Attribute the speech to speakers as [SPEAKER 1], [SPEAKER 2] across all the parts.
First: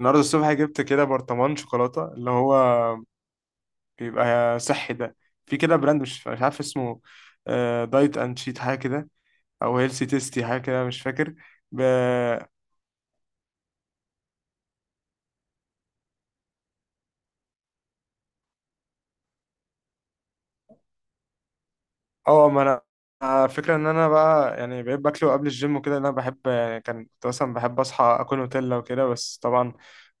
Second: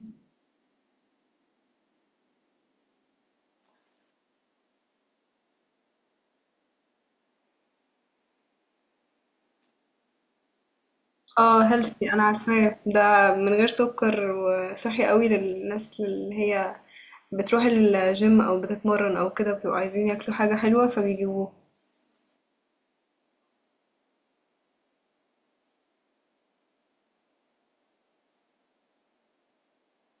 [SPEAKER 1] النهارده الصبح جبت كده برطمان شوكولاته اللي هو بيبقى صحي ده. في كده براند مش عارف اسمه. دايت اند شيت حاجه كده، او هيلسي تيستي حاجه كده، مش فاكر.
[SPEAKER 2] اه
[SPEAKER 1] ب...
[SPEAKER 2] هيلثي انا عارفاه ده من غير سكر وصحي قوي للناس اللي هي بتروح الجيم او بتتمرن او كده بتبقوا عايزين ياكلوا حاجة حلوة فبيجيبوه.
[SPEAKER 1] اه، ما انا فكرة ان انا بقى يعني بقيت باكله قبل الجيم وكده، إن انا بحب يعني كنت مثلا بحب اصحى اكل نوتيلا وكده، بس طبعا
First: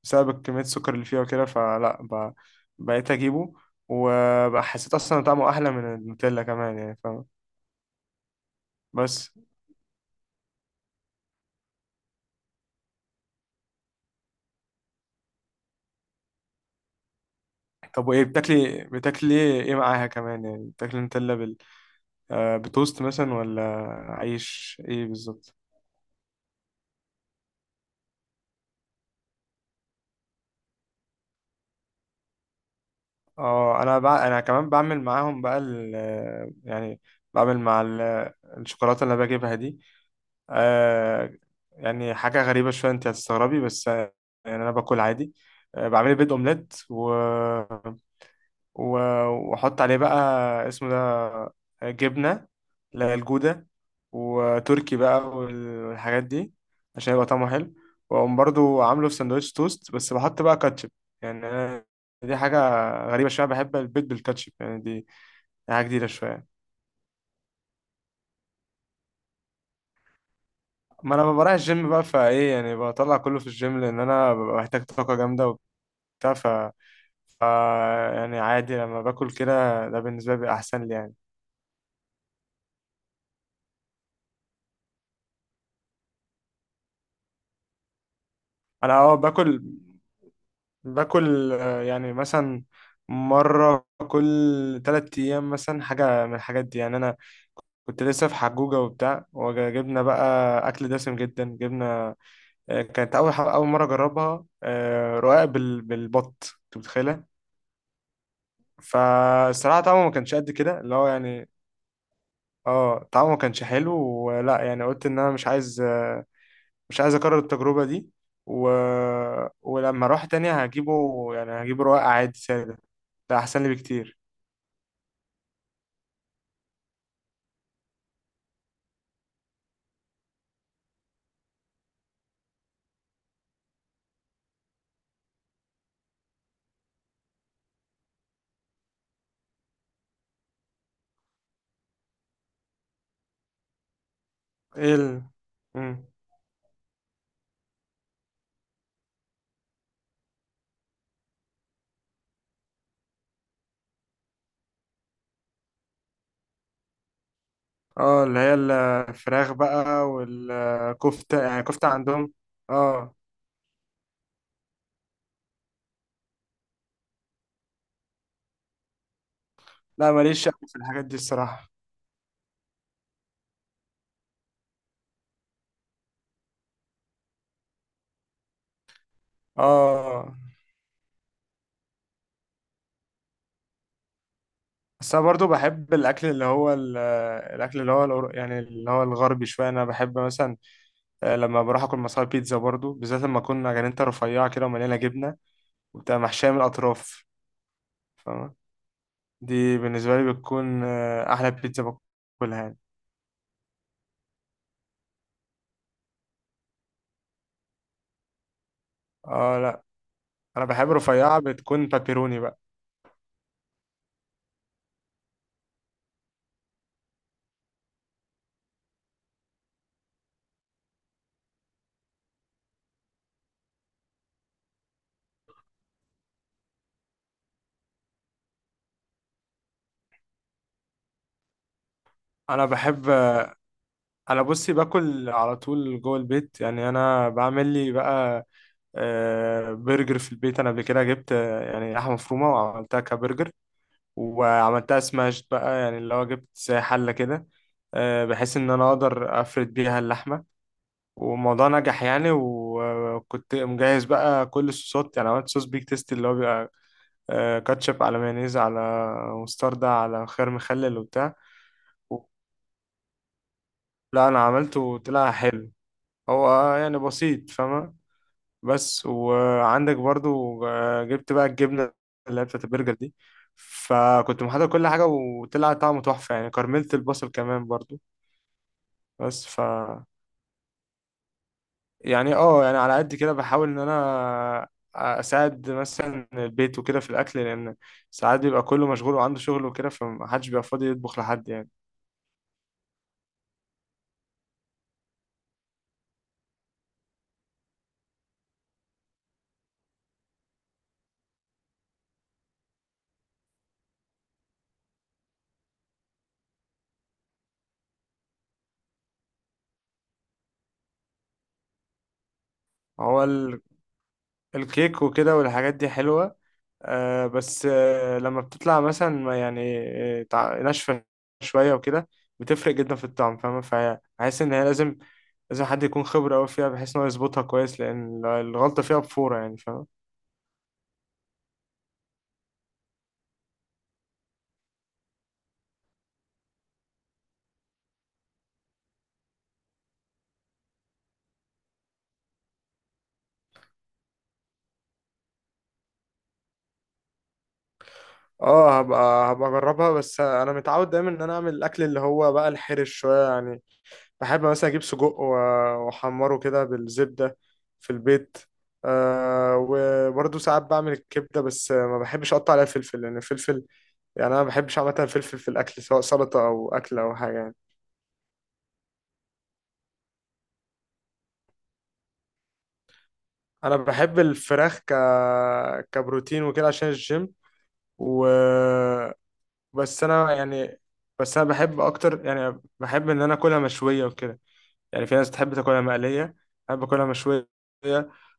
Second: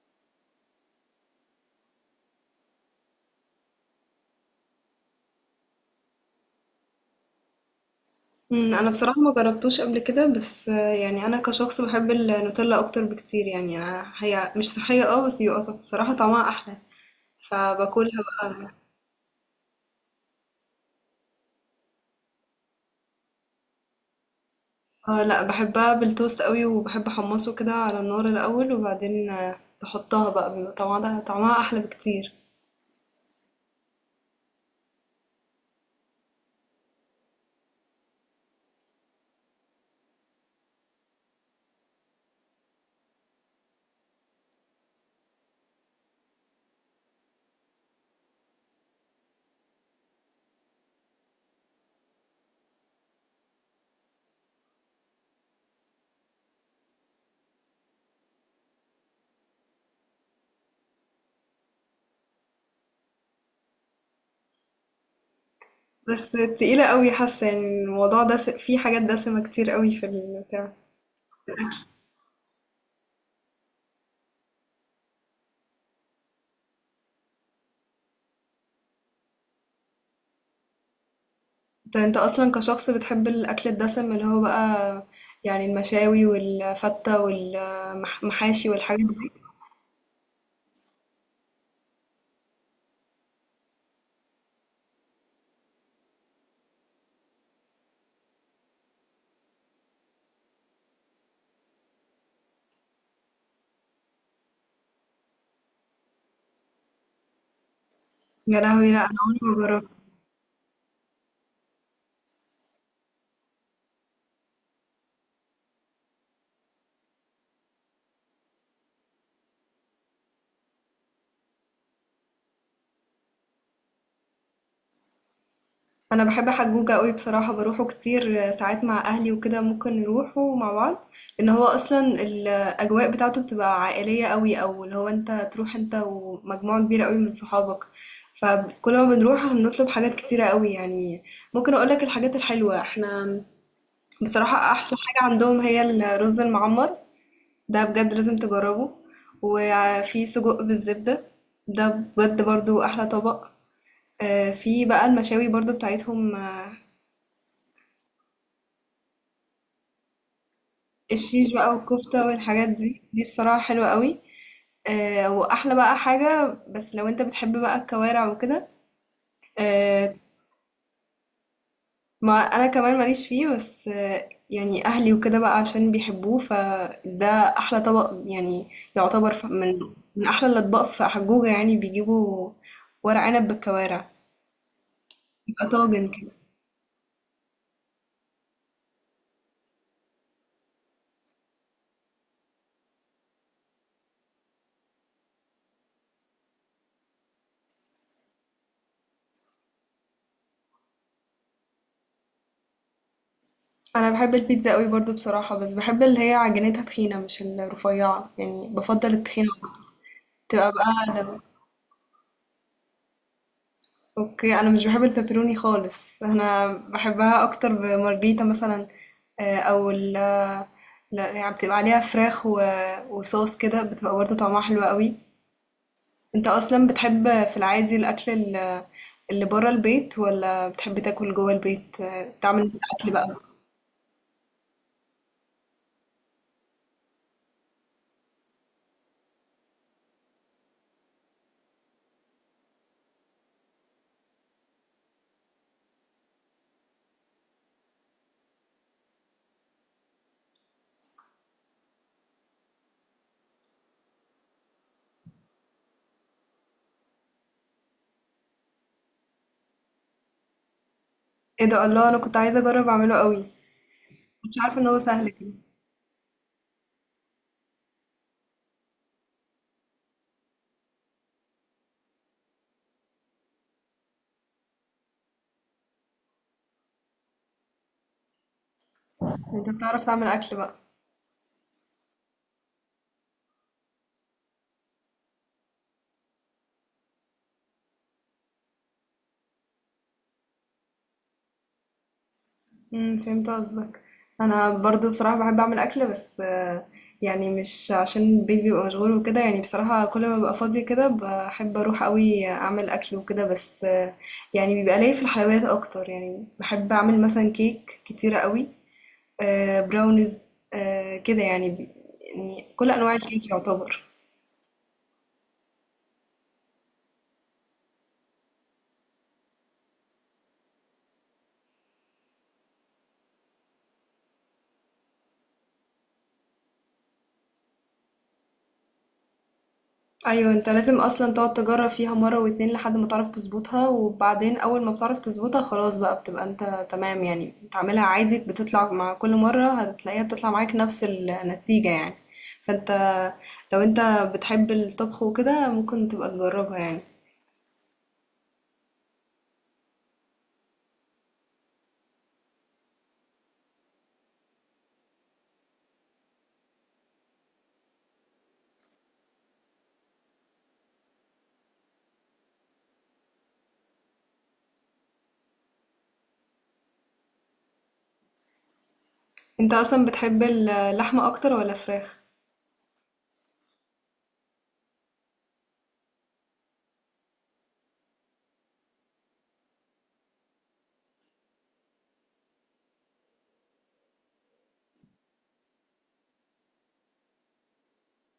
[SPEAKER 1] بسبب كمية السكر اللي فيها وكده فلا. بقيت اجيبه، وبقى حسيت اصلا طعمه احلى من النوتيلا كمان، يعني فاهم؟
[SPEAKER 2] انا بصراحة
[SPEAKER 1] بس،
[SPEAKER 2] ما جربتوش قبل كده بس يعني انا كشخص بحب النوتيلا اكتر بكتير، يعني انا هي مش صحية اه بس يبقى بصراحة طعمها احلى،
[SPEAKER 1] طب
[SPEAKER 2] فباكلها
[SPEAKER 1] وايه
[SPEAKER 2] بقى.
[SPEAKER 1] بتاكلي ايه معاها كمان؟ يعني بتاكلي نوتيلا بتوست مثلا، ولا عيش ايه
[SPEAKER 2] اه لا،
[SPEAKER 1] بالظبط؟
[SPEAKER 2] بحبها بالتوست قوي وبحب احمصه كده على النار الاول وبعدين بحطها بقى، بيبقى طعمها طعمها احلى بكتير.
[SPEAKER 1] اه، انا انا كمان بعمل معاهم بقى يعني بعمل مع الشوكولاته اللي أنا بجيبها دي. آه يعني حاجه غريبه شويه، انت هتستغربي، بس يعني انا باكل عادي، بعمل بيض اومليت و- واحط عليه بقى، اسمه ده جبنة، اللي هي الجودة وتركي بقى والحاجات دي عشان يبقى طعمه حلو، واقوم برضو عامله في سندوتش توست، بس بحط بقى كاتشب. يعني أنا، دي حاجة غريبة شوية، بحب البيض بالكاتشب، يعني دي حاجة جديدة
[SPEAKER 2] بس
[SPEAKER 1] شوية.
[SPEAKER 2] تقيلة قوي حاسة، يعني الموضوع ده فيه حاجات دسمة كتير قوي في البتاع.
[SPEAKER 1] ما انا بروح الجيم بقى، فايه يعني بطلع كله في الجيم، لان انا ببقى محتاج طاقة جامدة وبتاع. ف يعني عادي لما باكل كده، ده بالنسبة لي بيبقى احسن لي يعني.
[SPEAKER 2] انت اصلا كشخص بتحب الاكل الدسم اللي هو بقى، يعني المشاوي والفتة والمحاشي
[SPEAKER 1] انا،
[SPEAKER 2] والحاجات دي.
[SPEAKER 1] باكل يعني مثلا مرة كل تلات أيام مثلا حاجة من الحاجات دي. يعني أنا كنت لسه في حجوجة وبتاع، وجبنا بقى أكل دسم جدا. جبنا كانت أول أول مرة أجربها، رقاق بالبط، أنت متخيلة؟
[SPEAKER 2] يا لهوي، لا انا عمري ما
[SPEAKER 1] فالصراحة
[SPEAKER 2] جربت.
[SPEAKER 1] طعمه ما كانش قد كده، اللي هو يعني اه، طعمه ما كانش حلو ولا يعني. قلت إن أنا مش عايز، مش عايز أكرر التجربة دي. و... ولما أروح تاني، هجيبه يعني، هجيبه رقاق عادي سادة، ده أحسن لي بكتير.
[SPEAKER 2] أنا باحب حجوجة أوي بصراحة، باروحه كتير ساعات مع أهلي وكده، ممكن نروحه مع بعض، لإن هو أصلًا الأجواء بتاعته بتبقى عائلية أوي، أو اللي هو أنت تروح أنت ومجموعة كبيرة أوي من صحابك، فكل ما بنروح بنطلب حاجات كتيرة أوي. يعني ممكن أقول لك الحاجات الحلوة، إحنا بصراحة
[SPEAKER 1] ايه
[SPEAKER 2] أحلى حاجة عندهم هي
[SPEAKER 1] مم.
[SPEAKER 2] الرز المعمر، ده بجد لازم تجربه، وفي سجق بالزبدة، ده بجد برضه أحلى طبق، في بقى المشاوي برضه بتاعتهم
[SPEAKER 1] اه، اللي هي الفراخ بقى والكفتة،
[SPEAKER 2] الشيش
[SPEAKER 1] يعني
[SPEAKER 2] بقى
[SPEAKER 1] كفتة
[SPEAKER 2] والكفتة
[SPEAKER 1] عندهم.
[SPEAKER 2] والحاجات دي،
[SPEAKER 1] اه،
[SPEAKER 2] دي بصراحة حلوة قوي. آه، وأحلى بقى حاجة بس لو أنت بتحب بقى الكوارع وكده،
[SPEAKER 1] لا،
[SPEAKER 2] آه.
[SPEAKER 1] ماليش أوي في الحاجات دي الصراحة.
[SPEAKER 2] ما أنا كمان ماليش فيه، بس آه يعني أهلي وكده بقى عشان بيحبوه فده أحلى طبق يعني، يعتبر من من
[SPEAKER 1] اه،
[SPEAKER 2] أحلى الأطباق في حجوجة، يعني بيجيبوا ورق عنب بالكوارع،
[SPEAKER 1] بس انا برضو
[SPEAKER 2] يبقى
[SPEAKER 1] بحب
[SPEAKER 2] طاجن
[SPEAKER 1] الاكل
[SPEAKER 2] كده.
[SPEAKER 1] اللي هو الاكل اللي هو يعني اللي هو الغربي شويه. انا بحب مثلا، لما بروح اكل مصاري، بيتزا برضو، بالذات لما اكون جرينتا رفيعه كده ومليانه جبنه، وبتبقى محشيه من الاطراف، فاهمة؟ دي بالنسبه لي بتكون احلى بيتزا باكلها يعني.
[SPEAKER 2] أنا بحب البيتزا قوي برضو بصراحة، بس بحب اللي هي عجينتها تخينة مش الرفيعة، يعني بفضل التخينة
[SPEAKER 1] اه
[SPEAKER 2] أكتر.
[SPEAKER 1] لا، انا
[SPEAKER 2] تبقى
[SPEAKER 1] بحب
[SPEAKER 2] بقى،
[SPEAKER 1] رفيعه، بتكون بابيروني بقى.
[SPEAKER 2] اوكي انا مش بحب البيبروني خالص، انا بحبها اكتر بمارجريتا مثلا، او لا يعني بتبقى عليها فراخ وصوص كده، بتبقى برضه طعمها حلو قوي. انت اصلا بتحب في العادي الاكل ال- اللي بره البيت ولا بتحب تاكل جوه البيت، تعمل
[SPEAKER 1] انا
[SPEAKER 2] انت
[SPEAKER 1] بحب،
[SPEAKER 2] اكل بقى؟
[SPEAKER 1] انا بصي باكل على طول جوه البيت. يعني انا بعمل لي بقى برجر في البيت. انا قبل كده جبت يعني لحمه مفرومه، وعملتها كبرجر وعملتها سماشت بقى، يعني اللي هو جبت زي حله كده، بحيث ان انا اقدر افرد بيها اللحمه، والموضوع نجح يعني. وكنت مجهز بقى كل الصوصات، يعني عملت صوص بيك تيستي، اللي هو بيبقى كاتشب على مايونيز على مستردة على خيار مخلل وبتاع.
[SPEAKER 2] ايه ده، الله، انا كنت عايزه اجرب اعمله قوي.
[SPEAKER 1] لا انا
[SPEAKER 2] مش عارفه
[SPEAKER 1] عملته
[SPEAKER 2] ان هو سهل
[SPEAKER 1] وطلع
[SPEAKER 2] كده.
[SPEAKER 1] حلو، هو يعني بسيط، فاهمة؟ بس وعندك برضو جبت بقى الجبنة اللي هي بتاعت البرجر دي، فكنت محضر كل حاجة وطلع طعمه تحفة يعني، كرملت البصل كمان برضو. بس
[SPEAKER 2] انت بتعرف تعمل اكل بقى؟
[SPEAKER 1] يعني اه، يعني على قد كده بحاول ان انا اساعد مثلا البيت وكده في الاكل، لان ساعات بيبقى كله مشغول وعنده شغل وكده، فمحدش بيبقى فاضي يطبخ لحد يعني.
[SPEAKER 2] إمم، فهمت قصدك. أنا برضه بصراحة باحب أعمل أكل بس يعني مش عشان البيت بيبقى مشغول وكده، يعني بصراحة كل ما بابقى فاضية كده باحب أروح أوي أعمل أكل وكده، بس يعني بيبقى ليّا في الحلويات أكتر، يعني باحب أعمل مثلًا كيك كتيرة أوي، براونيز، كده يعني ب، يعني كل أنواع
[SPEAKER 1] هو
[SPEAKER 2] الكيك يعتبر.
[SPEAKER 1] الكيك وكده والحاجات دي حلوة، بس لما بتطلع مثلا ما يعني، ناشفة شوية وكده، بتفرق جدا في الطعم، فاهمة؟ فحاسس إن هي لازم، حد يكون خبرة أوي فيها بحيث إن هو يظبطها كويس، لأن الغلطة فيها بفورة يعني، فاهمة؟
[SPEAKER 2] ايوه، انت لازم اصلا تقعد تجرب فيها مره واتنين لحد ما تعرف تظبطها، وبعدين اول ما بتعرف تظبطها خلاص بقى بتبقى انت تمام، يعني بتعملها عادي بتطلع، مع كل مره هتلاقيها بتطلع معاك نفس النتيجه يعني. فانت لو انت بتحب الطبخ وكده ممكن تبقى تجربها يعني.
[SPEAKER 1] اه، هبقى اجربها. بس انا متعود دايما ان انا اعمل الاكل اللي هو بقى الحرش شويه يعني. بحب مثلا اجيب سجق واحمره كده بالزبدة في البيت. أه، وبرضه ساعات بعمل الكبدة، بس ما بحبش اقطع عليها فلفل، لان الفلفل يعني انا ما بحبش عامة الفلفل في الاكل، سواء سلطة او اكل او حاجة يعني.
[SPEAKER 2] انت اصلا بتحب اللحمه اكتر ولا فراخ؟
[SPEAKER 1] انا بحب الفراخ كبروتين وكده عشان الجيم. و بس انا يعني، بس انا بحب اكتر، يعني بحب ان انا اكلها مشوية وكده. يعني في ناس تحب تاكلها مقلية، أنا باكلها مشوية.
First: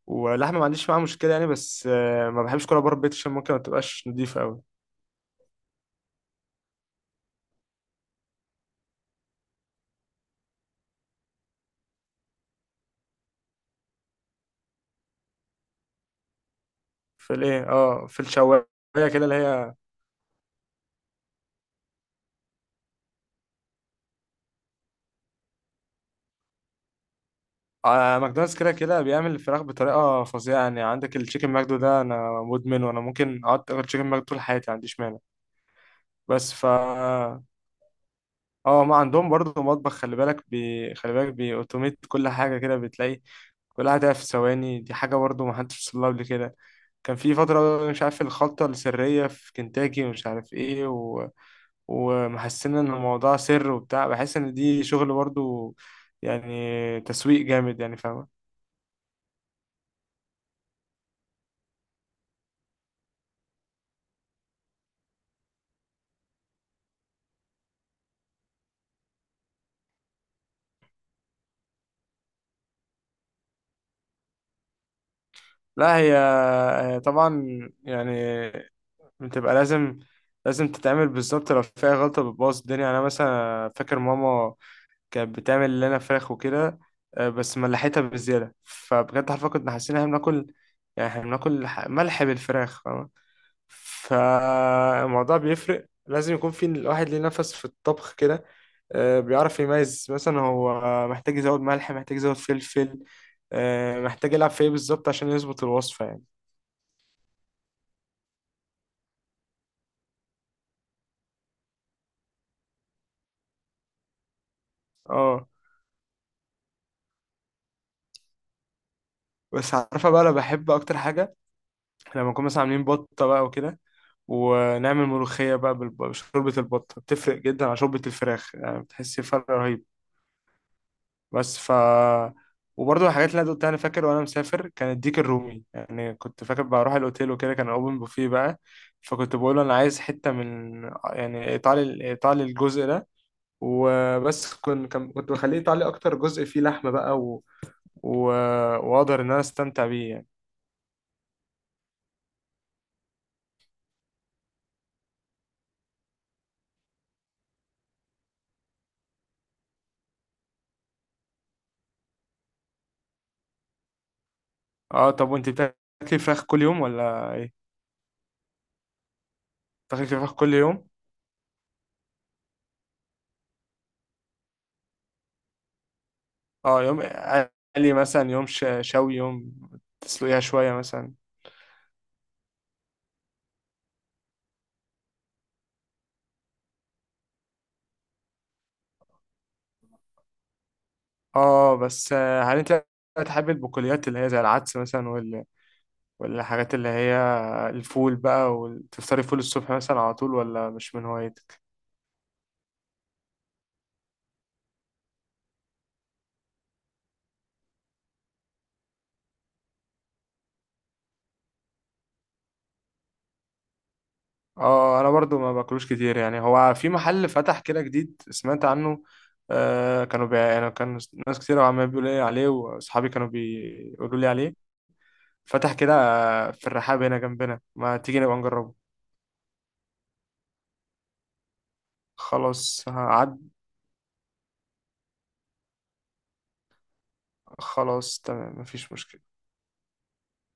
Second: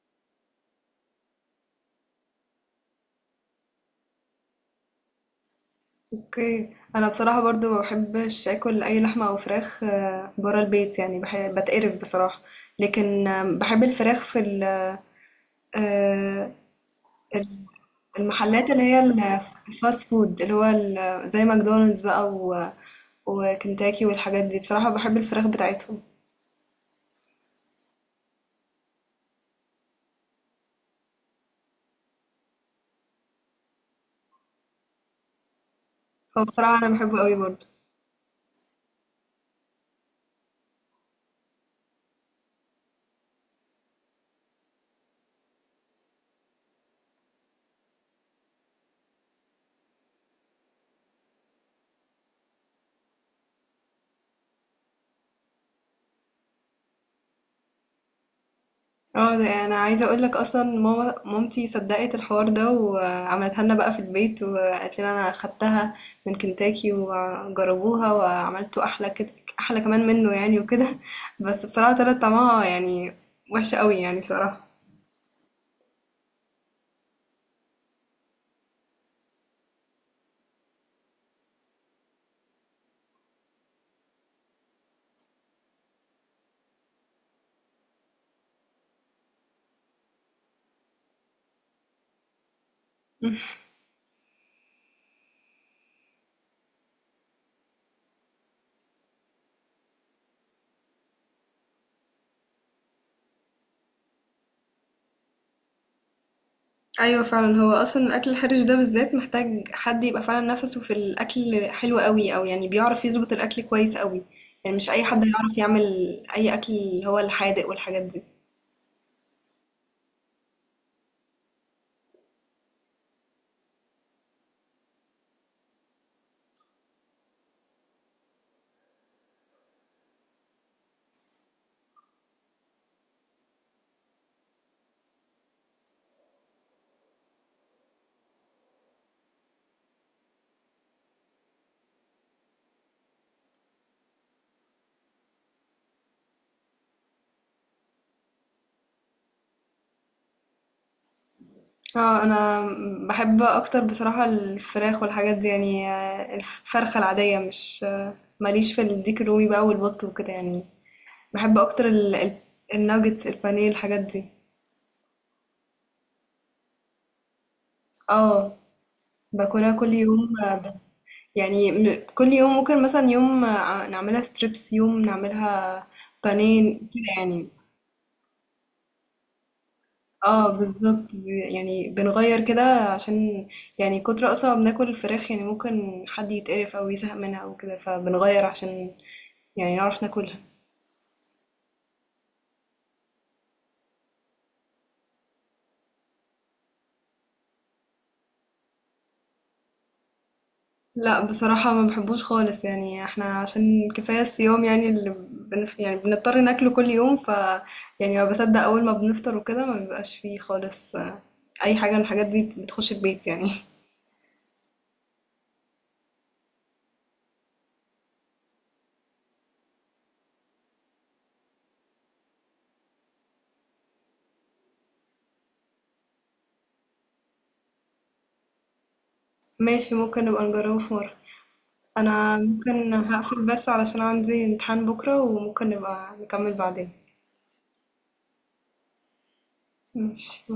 [SPEAKER 1] ولحمة ما عنديش معاها مشكلة يعني، بس ما بحبش أكلها بره البيت عشان ممكن ما تبقاش نضيفة أوي.
[SPEAKER 2] اوكي، انا بصراحه برضو ما بحبش اكل اي لحمه او فراخ برا البيت، يعني بحب بتقرف بصراحه. لكن بحب الفراخ في ال، آه،
[SPEAKER 1] في الإيه؟ اه في الشواية
[SPEAKER 2] المحلات
[SPEAKER 1] كده، اللي هي
[SPEAKER 2] الفاست فود زي ماكدونالدز بقى وكنتاكي والحاجات دي، بصراحة بحب الفراخ بتاعتهم.
[SPEAKER 1] ماكدونالدز، كده كده بيعمل الفراخ بطريقة فظيعة يعني. عندك التشيكن ماكدو ده، أنا مدمن، وأنا ممكن أقعد آكل تشيكن ماكدو طول حياتي، ما عنديش مانع.
[SPEAKER 2] هو
[SPEAKER 1] بس
[SPEAKER 2] بصراحة انا بحبه قوي برضه.
[SPEAKER 1] اه، ما عندهم برضه مطبخ خلي بالك بيأوتوميت كل حاجة كده. بتلاقي كل حاجة تبقى في ثواني، دي حاجة برضه ما حدش وصل لها قبل كده. كان في فترة مش عارف الخلطة السرية في كنتاكي، ومش عارف ايه ومحسين ان الموضوع سر وبتاع. بحس ان دي شغل برضه يعني، تسويق جامد يعني، فاهمة؟
[SPEAKER 2] اه ده انا عايزة اقول لك، اصلا مامتي صدقت الحوار ده وعملتها لنا بقى في البيت وقالت لنا انا خدتها من كنتاكي، وجربوها وعملته احلى كده، احلى كمان منه يعني وكده بس بصراحة طلعت طعمها يعني وحشة قوي يعني بصراحة.
[SPEAKER 1] لا، هي طبعا يعني بتبقى لازم، تتعمل بالظبط. لو فيها غلطة بتبوظ الدنيا يعني. أنا مثلا فاكر ماما كانت بتعمل لنا فراخ وكده، بس ملحتها بالزيادة، فبجد حرفيا كنا حاسين إن إحنا بناكل، يعني إحنا بناكل ملح بالفراخ، فاهمة؟ فالموضوع بيفرق، لازم يكون في الواحد ليه نفس في الطبخ كده، بيعرف يميز مثلا هو محتاج يزود ملح، محتاج يزود فلفل، محتاج يلعب في ايه بالظبط عشان يظبط الوصفة يعني.
[SPEAKER 2] أيوه فعلًا، هو أصلًا الأكل الحرِش ده بالذات محتاج حد يبقى فعلًا نَفَسه في الأكل حلو أوي، أو يعني بيعرف يضبط الأكل كويس أوي، يعني مش أي حد
[SPEAKER 1] اه،
[SPEAKER 2] هيعرف يعمل أي أكل اللي هو الحادق والحاجات دي.
[SPEAKER 1] بس عارفة بقى أنا بحب أكتر حاجة لما نكون مثلا عاملين بطة بقى وكده، ونعمل ملوخية بقى بشوربة البطة، بتفرق جدا عن شوربة الفراخ يعني، بتحس فرق رهيب. بس وبرضه الحاجات اللي انا قلتها، انا فاكر وانا مسافر كان الديك الرومي، يعني كنت فاكر بروح الاوتيل وكده، كان اوبن بوفيه بقى، فكنت بقول له انا عايز حتة من يعني ايطالي، ايطالي الجزء ده. وبس كنت بخليه ايطالي اكتر جزء فيه لحمة بقى و... واقدر ان انا استمتع بيه يعني.
[SPEAKER 2] أنا باحب أكتر بصراحة الفراخ والحاجات دي، يعني الفرخة العادية مش، ما ليش في الديك الرومي بقى والبط وكده يعني، باحب أكتر ال الnuggets البانيه الحاجات دي.
[SPEAKER 1] اه، طب وانت بتاكلي فراخ كل يوم ولا ايه؟
[SPEAKER 2] آه. باكلها كل
[SPEAKER 1] بتاكلي
[SPEAKER 2] يوم.
[SPEAKER 1] فراخ كل
[SPEAKER 2] بس
[SPEAKER 1] يوم؟
[SPEAKER 2] يعني كل يوم ممكن مثلا يوم نعملها ستريبس، يوم نعملها بانيه
[SPEAKER 1] اه،
[SPEAKER 2] كده
[SPEAKER 1] يوم
[SPEAKER 2] يعني.
[SPEAKER 1] قلي مثلا، يوم شوي، يوم تسلقيها
[SPEAKER 2] اه
[SPEAKER 1] شوية مثلا.
[SPEAKER 2] بالظبط يعني بنغير كده، عشان يعني كتر اصلا ما بناكل الفراخ، يعني ممكن حد يتقرف او يزهق منها او كده، فبنغير عشان يعني نعرف ناكلها.
[SPEAKER 1] اه بس هل انت بتحب البقوليات اللي هي زي العدس مثلا والحاجات اللي هي الفول بقى، وتفطري فول الصبح مثلا على طول، ولا مش من
[SPEAKER 2] لأ
[SPEAKER 1] هوايتك؟
[SPEAKER 2] بصراحة ما باحبوش خالص، يعني إحنا عشان كفاية الصيام يعني اللي بنف، يعني بنضطر ناكله كل يوم، ف يعني ما باصدق أول ما بنفطر وكده ما بيبقاش فيه خالص أي حاجة من الحاجات دي بتخش البيت يعني.
[SPEAKER 1] اه، انا برضو ما باكلوش كتير يعني. هو في محل فتح كده جديد سمعت عنه، كانوا يعني كان ناس كتير عمال بيقولوا لي عليه، واصحابي كانوا بيقولوا لي عليه. فتح كده في الرحاب هنا جنبنا، ما تيجي نبقى نجربه؟
[SPEAKER 2] ماشي، ممكن نبقى نجربه في مرة. أنا
[SPEAKER 1] خلاص
[SPEAKER 2] ممكن هاقفل
[SPEAKER 1] هعدي،
[SPEAKER 2] بس علشان عندي امتحان بكرة، وممكن نبقى نكمل بعدين.
[SPEAKER 1] خلاص تمام مفيش مشكلة.
[SPEAKER 2] ماشي.